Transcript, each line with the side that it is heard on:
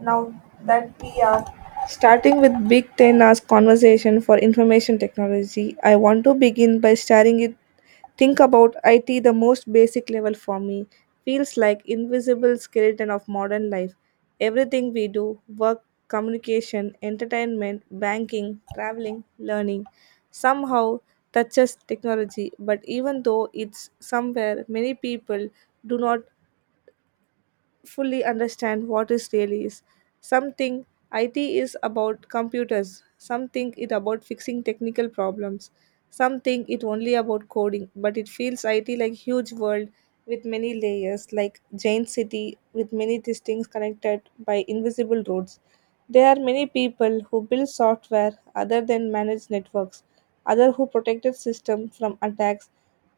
right: Now that we are starting with Big Ten as conversation for information technology, I want to begin by starting it. Think about IT, the most basic level for me, feels like invisible skeleton of modern life. Everything we do, work, communication, entertainment, banking, traveling, learning, somehow touches technology. But even though it's somewhere many people do not fully understand what is really is. Something IT is about computers, something it about fixing technical problems, something it only about coding, but it feels IT like huge world with many layers, like giant city with many distinct connected by invisible roads. There are many people who build software other than manage networks, other who protected system from attacks,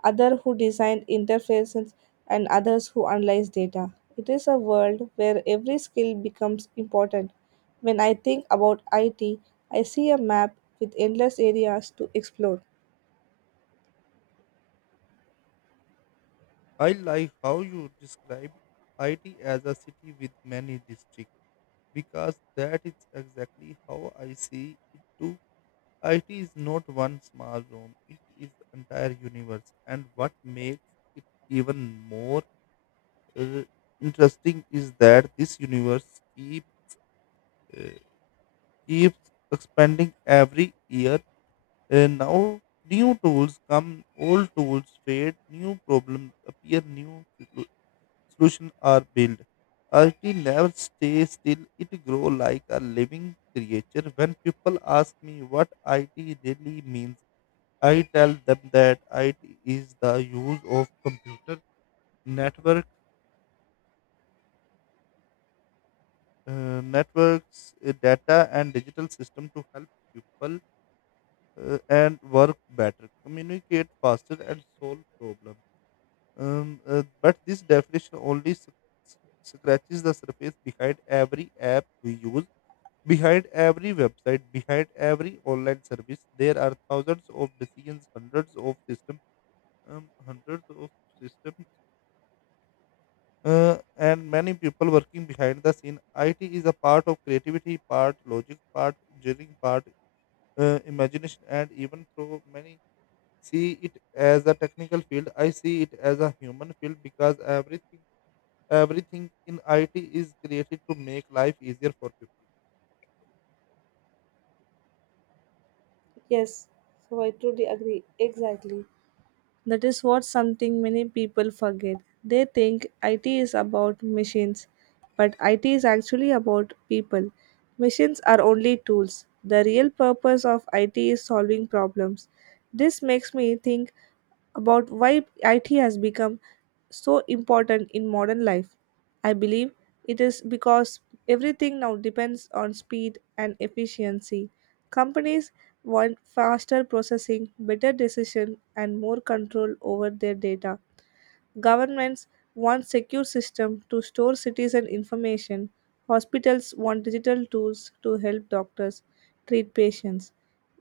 right: other who design interfaces, and others who analyze data. It is a world where every skill becomes important. When I think about IT, I see a map with endless areas to explore.
left: I like how you describe IT as a city with many districts because that is exactly how I see it too. IT is not one small room, it is entire universe. And what makes it even more uh, interesting is that this universe uh, keeps expanding every year. Now new tools come, old tools fade, new problems appear, new solutions are built. A never stays still, it grows like a living creature. When people ask me what IT really means, I tell them that IT is the use of computer network, networks, data, and digital system to help people and work better, communicate faster, and solve problems. But this definition only scratches the surface behind every app we use. Behind every website, behind every online service, there are thousands of decisions, hundreds of systems, and many people working behind the scene. IT is a part of creativity, part logic, part engineering, part imagination, and even though many see it as a technical field, I see it as a human field because everything in IT is created to make life easier for people.
right: Yes, so I truly agree. Exactly. That is what something many people forget. They think IT is about machines, but IT is actually about people. Machines are only tools. The real purpose of IT is solving problems. This makes me think about why IT has become so important in modern life. I believe it is because everything now depends on speed and efficiency. Companies want faster processing, better decision, and more control over their data. Governments want secure systems to store citizen information. Hospitals want digital tools to help doctors treat patients.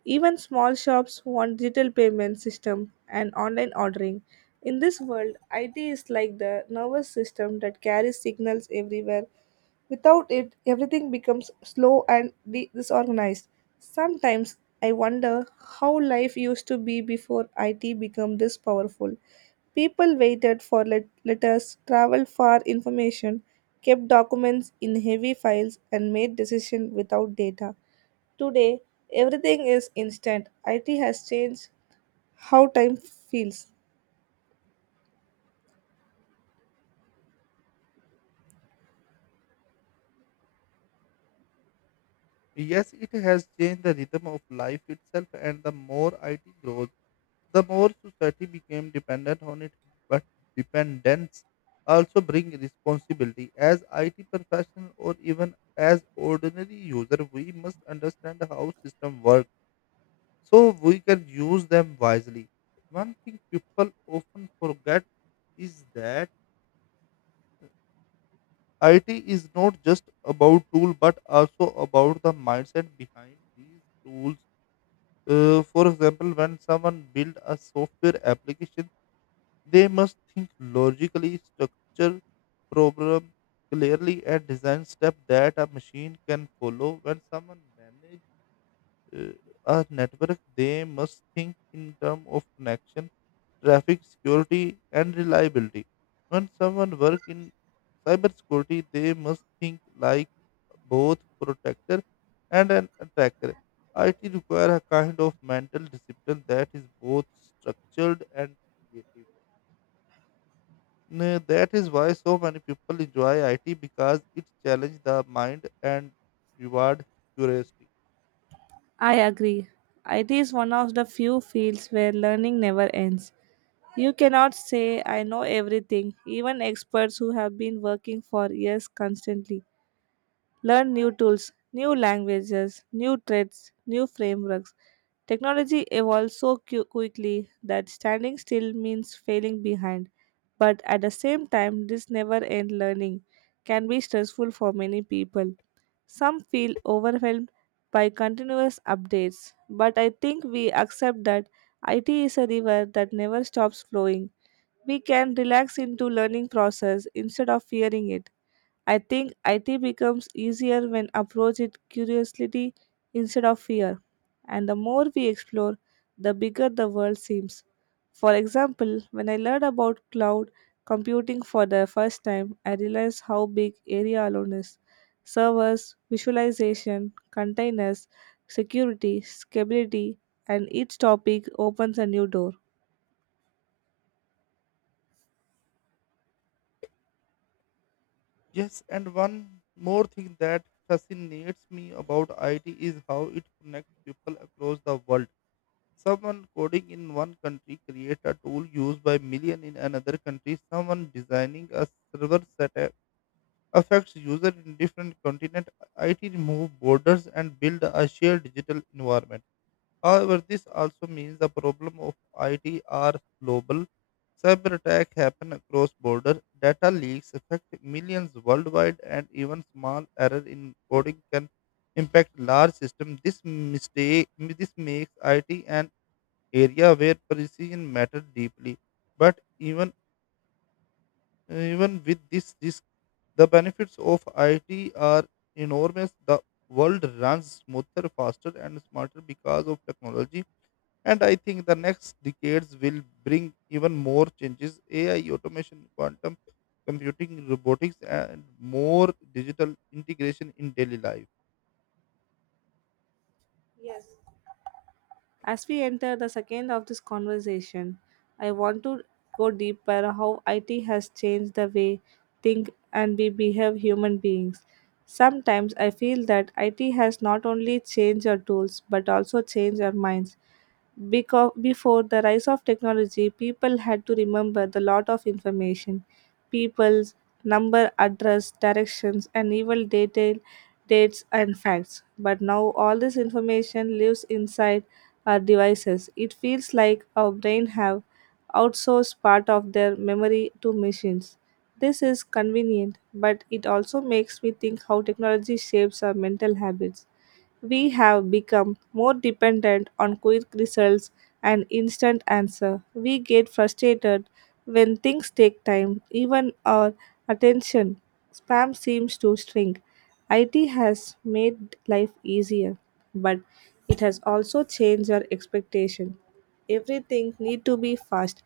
right: Even small shops want digital payment system and online ordering. In this world, IT is like the nervous system that carries signals everywhere. Without it, everything becomes slow and disorganized. Sometimes I wonder how life used to be before IT became this powerful. People waited for letters, traveled far information, kept documents in heavy files, and made decisions without data. Today, everything is instant. IT has changed how time feels.
left: Yes, it has changed the rhythm of life itself, and the more IT grows, the more society became dependent on it. But dependence also brings responsibility. As IT professional or even as ordinary user, we must understand how system work so we can use them wisely. One thing people often forget is that IT is not just about tool but also about the mindset behind these tools. For example, when someone builds a software application, they must think logically, structure problem clearly, and design steps that a machine can follow. When someone manages uh, a network, they must think in terms of connection traffic security, and reliability. When someone works in cybersecurity, they must think like both protector and an attacker. IT require a kind of mental discipline that is both structured and creative. That is why so many people enjoy IT because it challenges the mind and reward curiosity.
right: I agree. IT is one of the few fields where learning never ends. You cannot say, I know everything. Even experts who have been working for years constantly learn new tools, new languages, new trades, new frameworks. Technology evolves so quickly that standing still means failing behind. But at the same time, this never end learning can be stressful for many people. Some feel overwhelmed by continuous updates, but I think we accept that IT is a river that never stops flowing. We can relax into learning process instead of fearing it. I think IT becomes easier when approached with curiosity instead of fear. And the more we explore, the bigger the world seems. For example, when I learned about cloud computing for the first time, I realized how big area alone is. Servers, visualization, containers, security, scalability, and each topic opens a new door.
left: Yes, and one more thing that fascinates me about IT is how it connects people across the world. Someone coding in one country create a tool used by million in another country. Someone designing a server setup affects user in different continent. IT remove borders and build a shared digital environment. However, this also means the problem of IT are global. Cyber attack happen across border. Data leaks affect millions worldwide, and even small error in coding can impact large system. This makes IT and area where precision matters deeply. But even with this risk, the benefits of IT are enormous. The world runs smoother, faster, and smarter because of technology. And I think the next decades will bring even more changes. AI, automation, quantum computing, robotics, and more digital integration in daily life.
right: Yes, as we enter the second of this conversation, I want to go deeper how IT has changed the way think and we behave human beings. Sometimes I feel that IT has not only changed our tools but also changed our minds. Because before the rise of technology, people had to remember the lot of information, people's number, address, directions, and even detail, dates and facts. But now all this information lives inside our devices. It feels like our brain have outsourced part of their memory to machines. This is convenient, but it also makes me think how technology shapes our mental habits. We have become more dependent on quick results and instant answer. We get frustrated when things take time, even our attention. Spam seems to shrink. IT has made life easier, but it has also changed our expectation, everything need to be fast,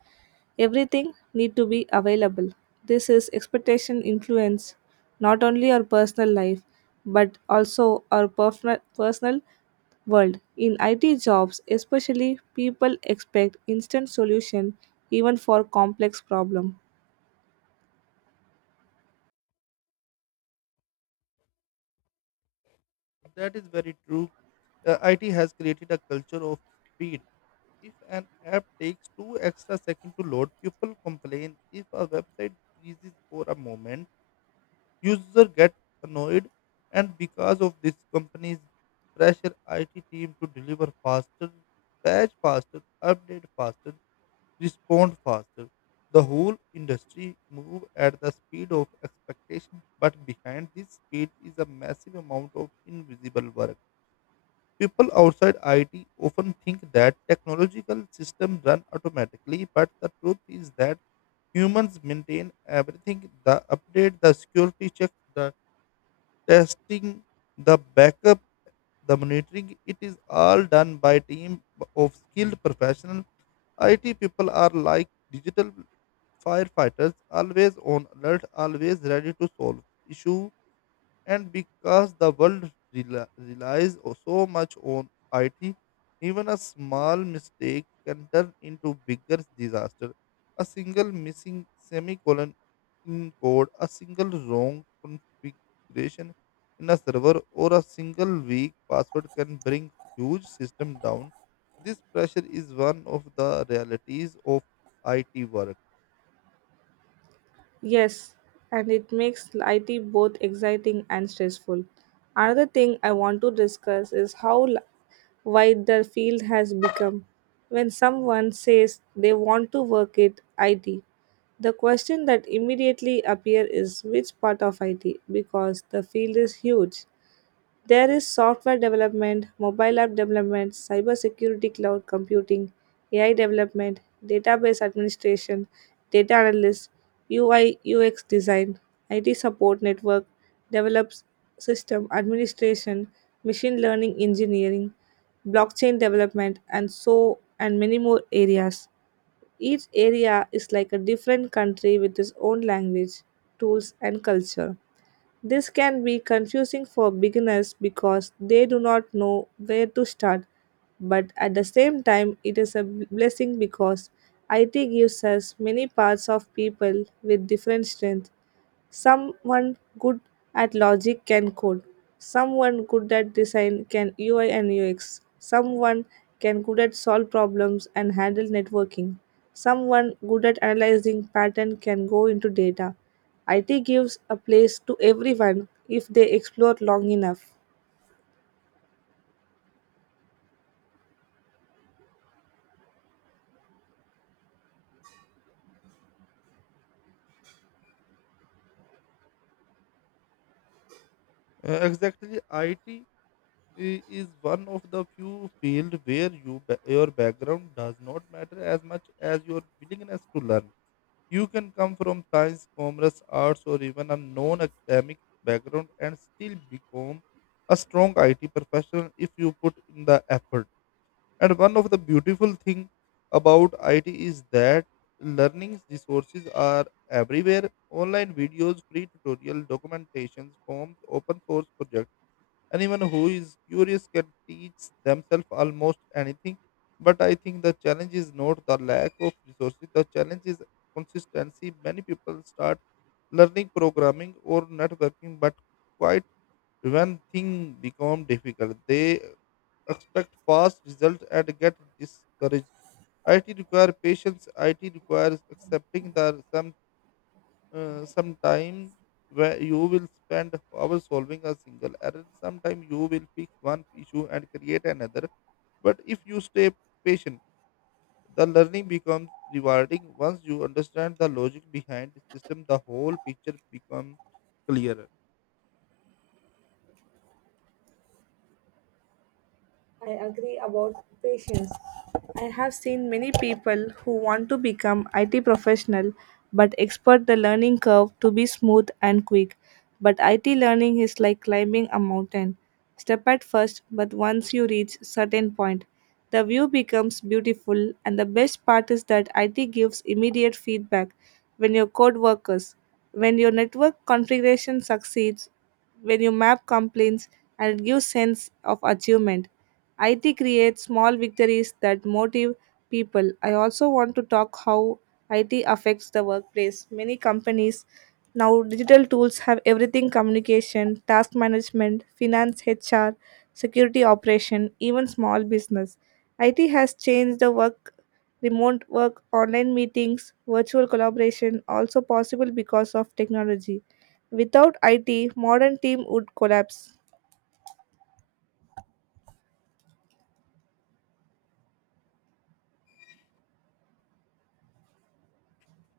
right: everything need to be available, this is expectation influence not only our personal life but also our personal world in IT jobs, especially people expect instant solution even for complex problem.
left: That is very true. IT has created a culture of speed. If an app takes two extra seconds to load, people complain. If a website freezes for a moment, users get annoyed, and because of this, companies pressure IT team to deliver faster, patch faster, update faster, respond faster. The whole industry move at the speed of expectation, but behind this speed is a massive amount of invisible work. People outside IT often think that technological systems run automatically, but the truth is that humans maintain everything, the update, the security checks, the testing, the backup, the monitoring. It is all done by team of skilled professionals. IT people are like digital firefighters, always on alert, always ready to solve issues, and because the world relies so much on IT, even a small mistake can turn into bigger disaster. A single missing semicolon in code, a single wrong configuration in a server, or a single weak password can bring huge system down. This pressure is one of the realities of IT work.
right: Yes, and it makes IT both exciting and stressful. Another thing I want to discuss is how wide the field has become. When someone says they want to work at IT, the question that immediately appears is which part of IT because the field is huge. There is software development, mobile app development, cybersecurity, cloud computing, AI development, database administration, data analyst, UI UX design, IT support network, develops system administration, machine learning engineering, blockchain development, and so and many more areas. Each area is like a different country with its own language, tools, and culture. This can be confusing for beginners because they do not know where to start, but at the same time, it is a blessing because IT gives us many parts of people with different strengths. Someone good at logic can code. Someone good at design can UI and UX. Someone can good at solve problems and handle networking. Someone good at analyzing pattern can go into data. IT gives a place to everyone if they explore long enough.
left: Exactly, IT is one of the few field where your background does not matter as much as your willingness to learn. You can come from science, commerce, arts, or even a non-academic background and still become a strong IT professional if you put in the effort. And one of the beautiful thing about IT is that learning resources are everywhere. Online videos, free tutorial, documentations, forms, open source projects. Anyone who is curious can teach themselves almost anything. But I think the challenge is not the lack of resources, the challenge is consistency. Many people start learning programming or networking, but quite when things become difficult, they expect fast results and get discouraged. IT requires patience, IT requires accepting that sometime where you will spend hours solving a single error, sometime you will fix one issue and create another. But if you stay patient, the learning becomes rewarding. Once you understand the logic behind the system, the whole picture becomes clearer.
right: I agree about patience. I have seen many people who want to become IT professional but expect the learning curve to be smooth and quick. But IT learning is like climbing a mountain. Step at first, but once you reach certain point, the view becomes beautiful and the best part is that IT gives immediate feedback when your code workers, when your network configuration succeeds, when you map complaints, and it gives sense of achievement. IT creates small victories that motivate people. I also want to talk how IT affects the workplace. Many companies now digital tools have everything: communication, task management, finance, HR, security operation, even small business. IT has changed the work, remote work, online meetings, virtual collaboration also possible because of technology. Without IT, modern team would collapse.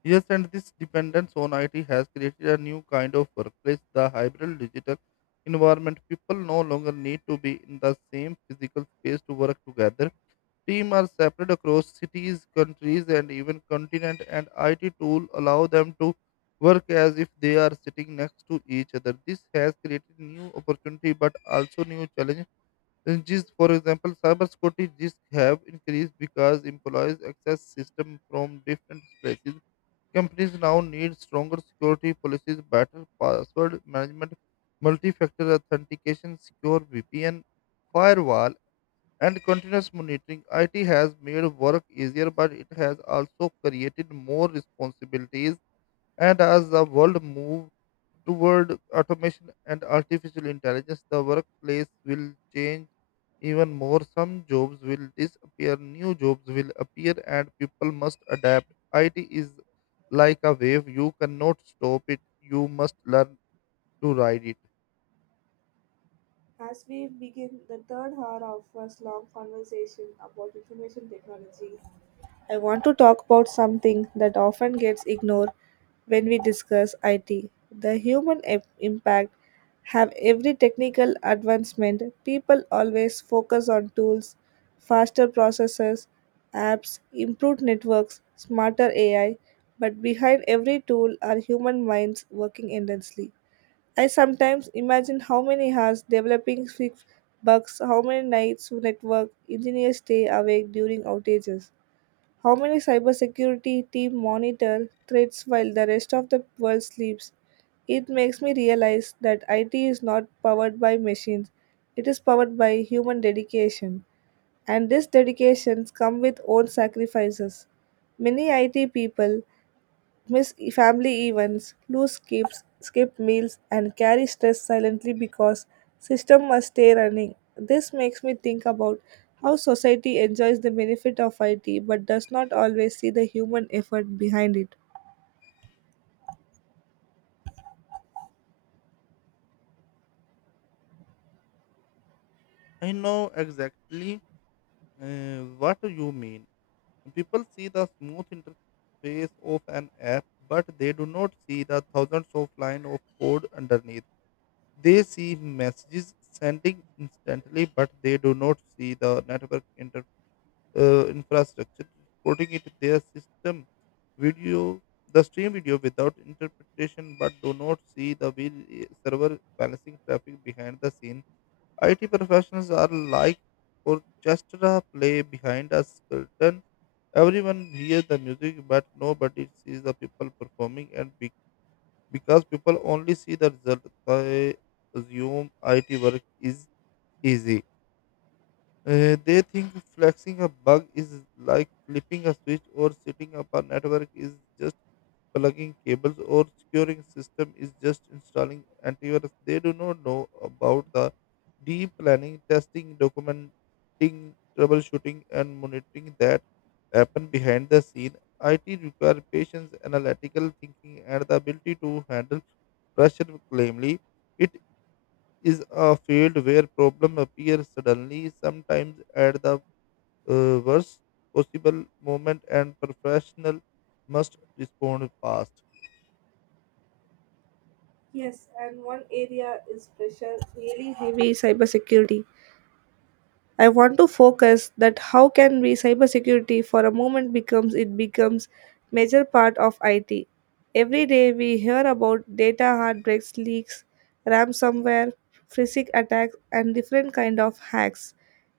left: Yes, and this dependence on it has created a new kind of workplace, the hybrid digital environment. People no longer need to be in the same physical space to work together. Teams are separate across cities, countries, and even continent, and IT tools allow them to work as if they are sitting next to each other. This has created new opportunity, but also new challenges. For example, cybersecurity risks have increased because employees access systems from different places. Companies now need stronger security policies, better password management, multi-factor authentication, secure VPN, firewall and continuous monitoring. IT has made work easier, but it has also created more responsibilities. And as the world moves toward automation and artificial intelligence, the workplace will change even more. Some jobs will disappear, new jobs will appear, and people must adapt. IT is like a wave, you cannot stop it, you must learn to ride it.
right: As we begin the third hour of our long conversation about information technology, I want to talk about something that often gets ignored when we discuss IT, the human impact. Have every technical advancement, people always focus on tools, faster processors, apps, improved networks, smarter AI, but behind every tool are human minds working endlessly. I sometimes imagine how many hours developing fix bugs, how many nights network engineers stay awake during outages, how many cybersecurity team monitor threats while the rest of the world sleeps. It makes me realize that IT is not powered by machines, it is powered by human dedication. And these dedications come with own sacrifices. Many IT people miss family events, lose skips, skip meals, and carry stress silently because system must stay running. This makes me think about how society enjoys the benefit of IT but does not always see the human effort behind it.
left: I know exactly what you mean. People see the smooth interface of an app, but they do not see the thousands of lines of code underneath. They see messages sending instantly, but they do not see the network infrastructure supporting it. Video, the stream video without interpretation, but do not see the server balancing traffic behind the scene. IT professionals are like orchestra play behind a curtain. Everyone hears the music, but nobody sees the people performing. And because people only see the result, they assume IT work is easy. They think flexing a bug is like flipping a switch or setting up a network is just plugging cables or securing system is just installing antivirus. They do not know about the deep planning, testing, documenting, troubleshooting, and monitoring that happen behind the scene. IT requires patience, analytical thinking, and the ability to handle pressure calmly. It is a field where problem appears suddenly, sometimes at the worst possible moment, and professional must respond fast.
right: Yes, and one area is pressure really heavy cybersecurity. I want to focus that how can we cybersecurity for a moment becomes it becomes major part of IT. Every day we hear about data heartbreaks, leaks, ransomware, physic attacks, and different kind of hacks.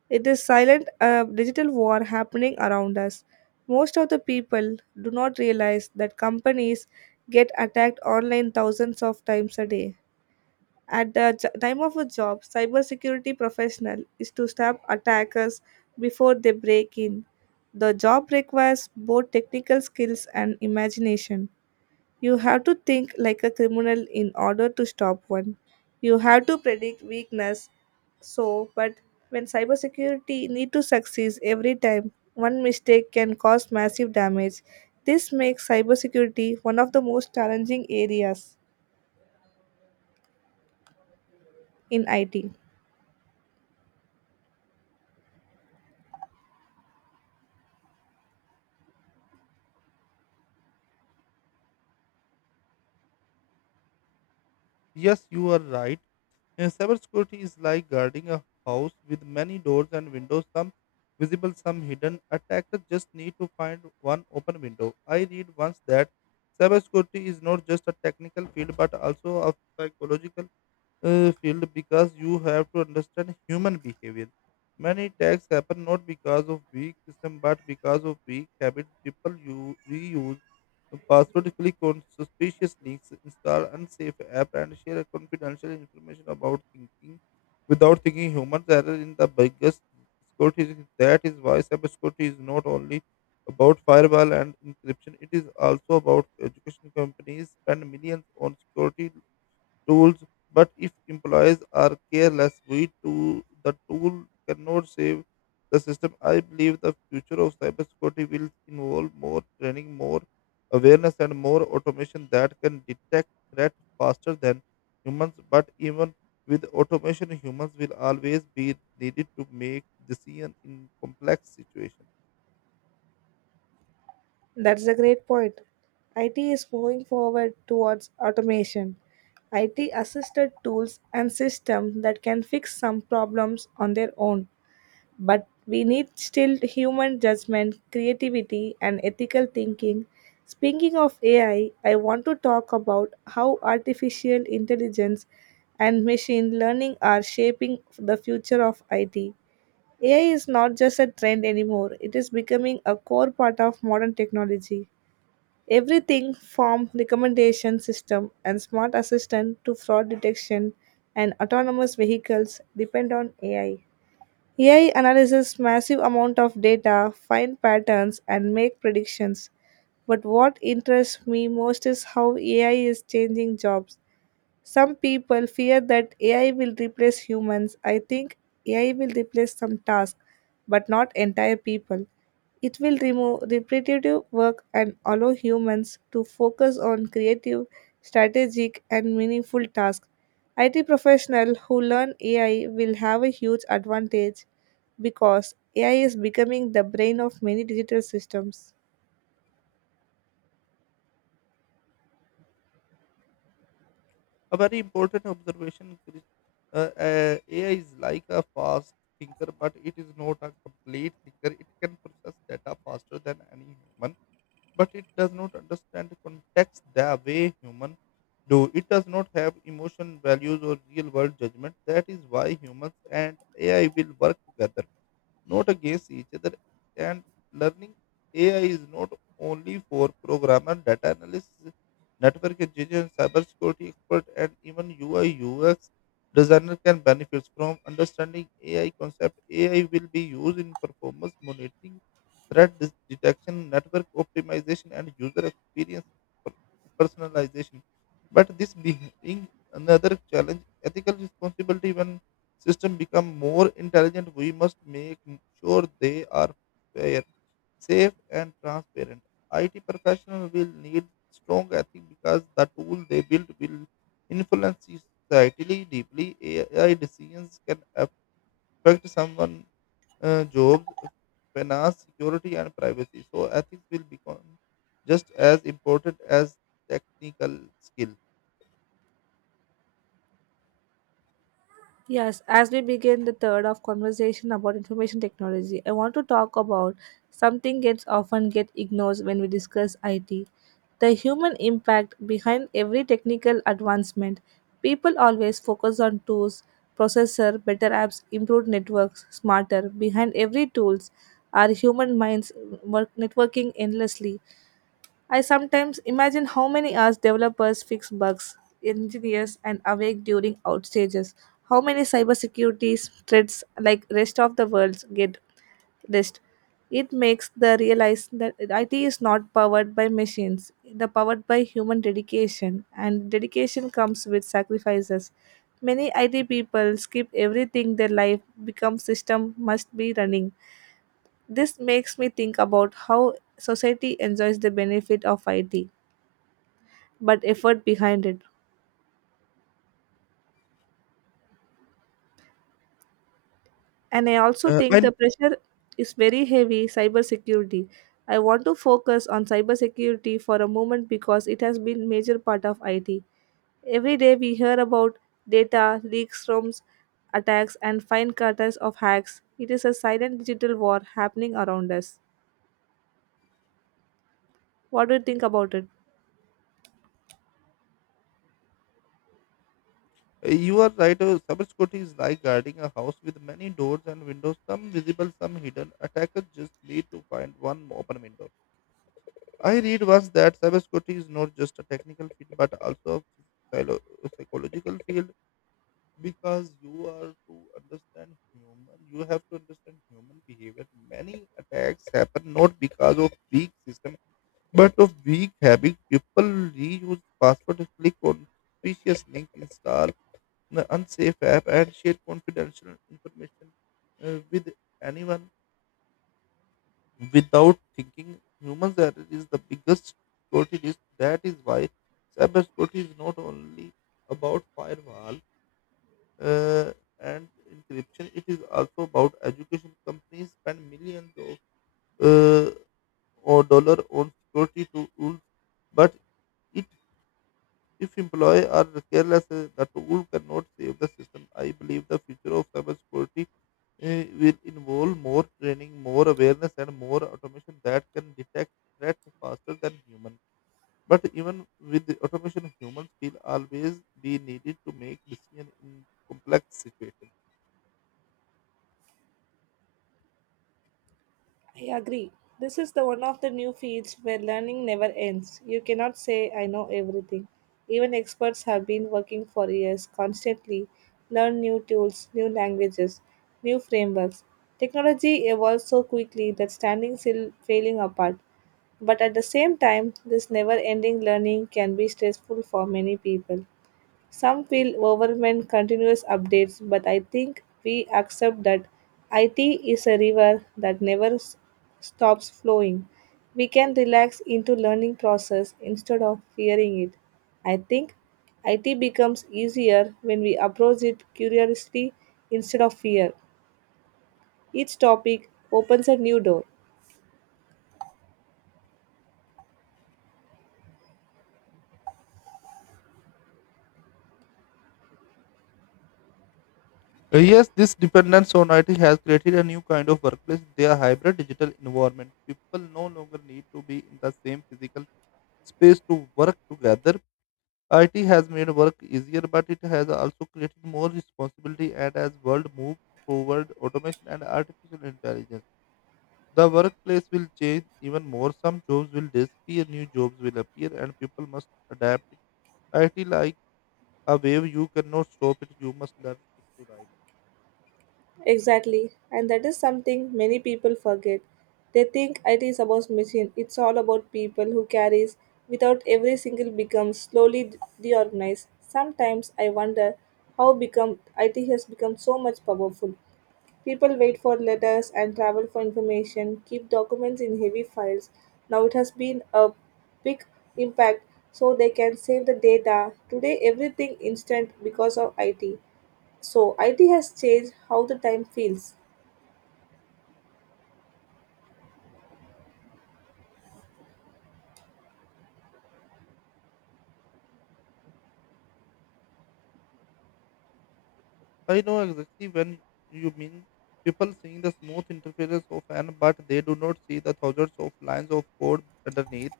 right: It is silent digital war happening around us. Most of the people do not realize that companies get attacked online thousands of times a day. At the time of a job, cybersecurity professional is to stop attackers before they break in. The job requires both technical skills and imagination. You have to think like a criminal in order to stop one. You have to predict weakness. So, but when cybersecurity need to succeed every time, one mistake can cause massive damage. This makes cybersecurity one of the most challenging areas in IT.
left: Yes, you are right. Cybersecurity is like guarding a house with many doors and windows, some visible, some hidden. Attackers just need to find one open window. I read once that cybersecurity is not just a technical field but also a psychological field because you have to understand human behavior. Many attacks happen not because of weak system but because of weak habit. People you reuse password, click on suspicious links, install unsafe app, and share confidential information about thinking without thinking. Humans error in the biggest security risk. That is why cybersecurity is not only about firewall and encryption. It is also about education. Companies spend millions on security tools, but if employees are careless, we too, the tool cannot save the system. I believe the future of cybersecurity will involve more training, more awareness, and more automation that can detect threat faster than humans. But even with automation, humans will always be needed to make decision in complex situations.
right: That's a great point. IT is moving forward towards automation, IT assisted tools and systems that can fix some problems on their own. But we need still human judgment, creativity, and ethical thinking. Speaking of AI, I want to talk about how artificial intelligence and machine learning are shaping the future of IT. AI is not just a trend anymore, it is becoming a core part of modern technology. Everything from recommendation system and smart assistant to fraud detection and autonomous vehicles depend on AI. AI analyzes massive amount of data, find patterns and make predictions. But what interests me most is how AI is changing jobs. Some people fear that AI will replace humans. I think AI will replace some tasks, but not entire people. It will remove repetitive work and allow humans to focus on creative, strategic, and meaningful tasks. IT professionals who learn AI will have a huge advantage because AI is becoming the brain of many digital systems.
left: A very important observation, Krish. AI is like a fast thinker, but it is not a complete thinker. It can process data faster than any human, but it does not understand context the way human do. It does not have emotion, values, or real world judgment. That is why humans and AI will work together not against each other. And learning AI is not only for programmer, data analysts, network engineers, cybersecurity expert, and even UI UX designer can benefit from understanding AI concept. AI will be used in performance monitoring, threat detection, network optimization, and user experience per- personalization. But this being another challenge, ethical responsibility when system become more intelligent, we must make sure they are fair, safe, and transparent. IT professionals will need strong ethics because the tool they build will influence society deeply. AI decisions can affect someone's jobs, finance, security, and privacy. So ethics will become just as important as technical skill.
right: Yes, as we begin the third of conversation about information technology, I want to talk about something gets often get ignored when we discuss IT. The human impact behind every technical advancement. People always focus on tools, processor, better apps, improved networks, smarter. Behind every tools are human minds work networking endlessly. I sometimes imagine how many hours developers fix bugs, engineers, and awake during outages. How many cybersecurity threats like rest of the world get list. It makes the realize that IT is not powered by machines. The powered by human dedication, and dedication comes with sacrifices. Many IT people skip everything their life becomes system must be running. This makes me think about how society enjoys the benefit of IT but effort behind it. And I also think
left: I
right: the pressure is very heavy cybersecurity. I want to focus on cybersecurity for a moment because it has been major part of IT. Every day we hear about data leaks, ROMs, attacks and fine cutters of hacks. It is a silent digital war happening around us. What do you think about it?
left: You are right. Cybersecurity is like guarding a house with many doors and windows, some visible, some hidden. Attackers just need to find one open window. I read once that cybersecurity is not just a technical field but also a psychological field because you have to understand human behavior. Many attacks happen not because of weak system but of weak habit. People reuse password, click on suspicious link, install the unsafe app and share confidential information with anyone without thinking. Human error is the biggest security risk. That is why cybersecurity is not only about firewall uh, and encryption. It is also about education. Companies spend millions of uh, or dollar on security tools, but it, if employees are careless, the tool cannot save the system. I believe the future of cybersecurity will involve more training, more awareness, and more automation that can detect threats faster than human. But even with the automation, humans will always be needed to make decisions in complex situations.
right: I agree. This is the one of the new fields where learning never ends. You cannot say I know everything. Even experts have been working for years constantly learn new tools, new languages, new frameworks. Technology evolves so quickly that standing still failing apart. But at the same time, this never ending learning can be stressful for many people. Some feel overwhelmed continuous updates, but I think we accept that IT is a river that never stops flowing. We can relax into learning process instead of fearing it. I think IT becomes easier when we approach it curiously instead of fear. Each topic opens a new door.
left: Yes, this dependence on IT has created a new kind of workplace, their hybrid digital environment. People no longer need to be in the same physical space to work together. IT has made work easier, but it has also created more responsibility. And as world moves toward automation and artificial intelligence, the workplace will change even more. Some jobs will disappear, new jobs will appear, and people must adapt it. IT like a wave, you cannot stop it. You must learn it to ride it.
right: Exactly, and that is something many people forget. They think it is about machine. It's all about people who carries without every single becomes slowly deorganized. Sometimes I wonder how become IT has become so much powerful. People wait for letters and travel for information, keep documents in heavy files. Now it has been a big impact so they can save the data. Today everything instant because of IT. So, IT has changed how the time feels.
left: I know exactly when you mean. People seeing the smooth interfaces of an, but they do not see the thousands of lines of code underneath.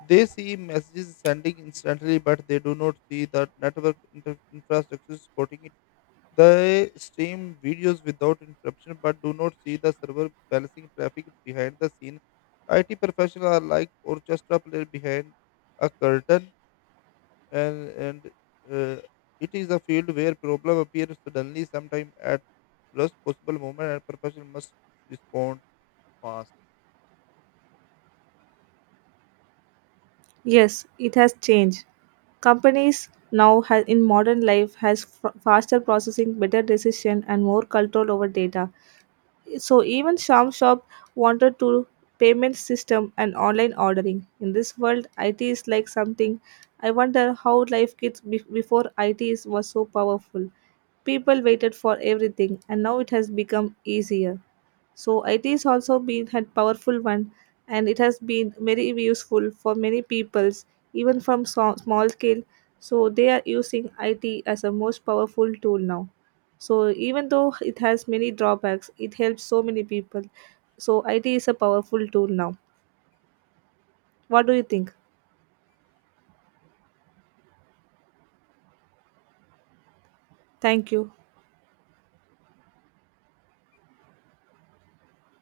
left: They see messages sending instantly, but they do not see the network infrastructure supporting it. They stream videos without interruption, but do not see the server balancing traffic behind the scene. IT professionals are like orchestra player behind a curtain, and uh, it is a field where problem appears suddenly, sometime at worst possible moment, and professional must respond fast.
right: Yes, it has changed. Companies now in modern life has faster processing, better decision and more control over data. So even some shop wanted to payment system and online ordering. In this world, IT is like something. I wonder how life gets before IT is, was so powerful. People waited for everything, and now it has become easier. So IT has also been a powerful one, and it has been very useful for many peoples, even from small scale. So they are using IT as a most powerful tool now. So even though it has many drawbacks, it helps so many people. So IT is a powerful tool now. What do you think? Thank you.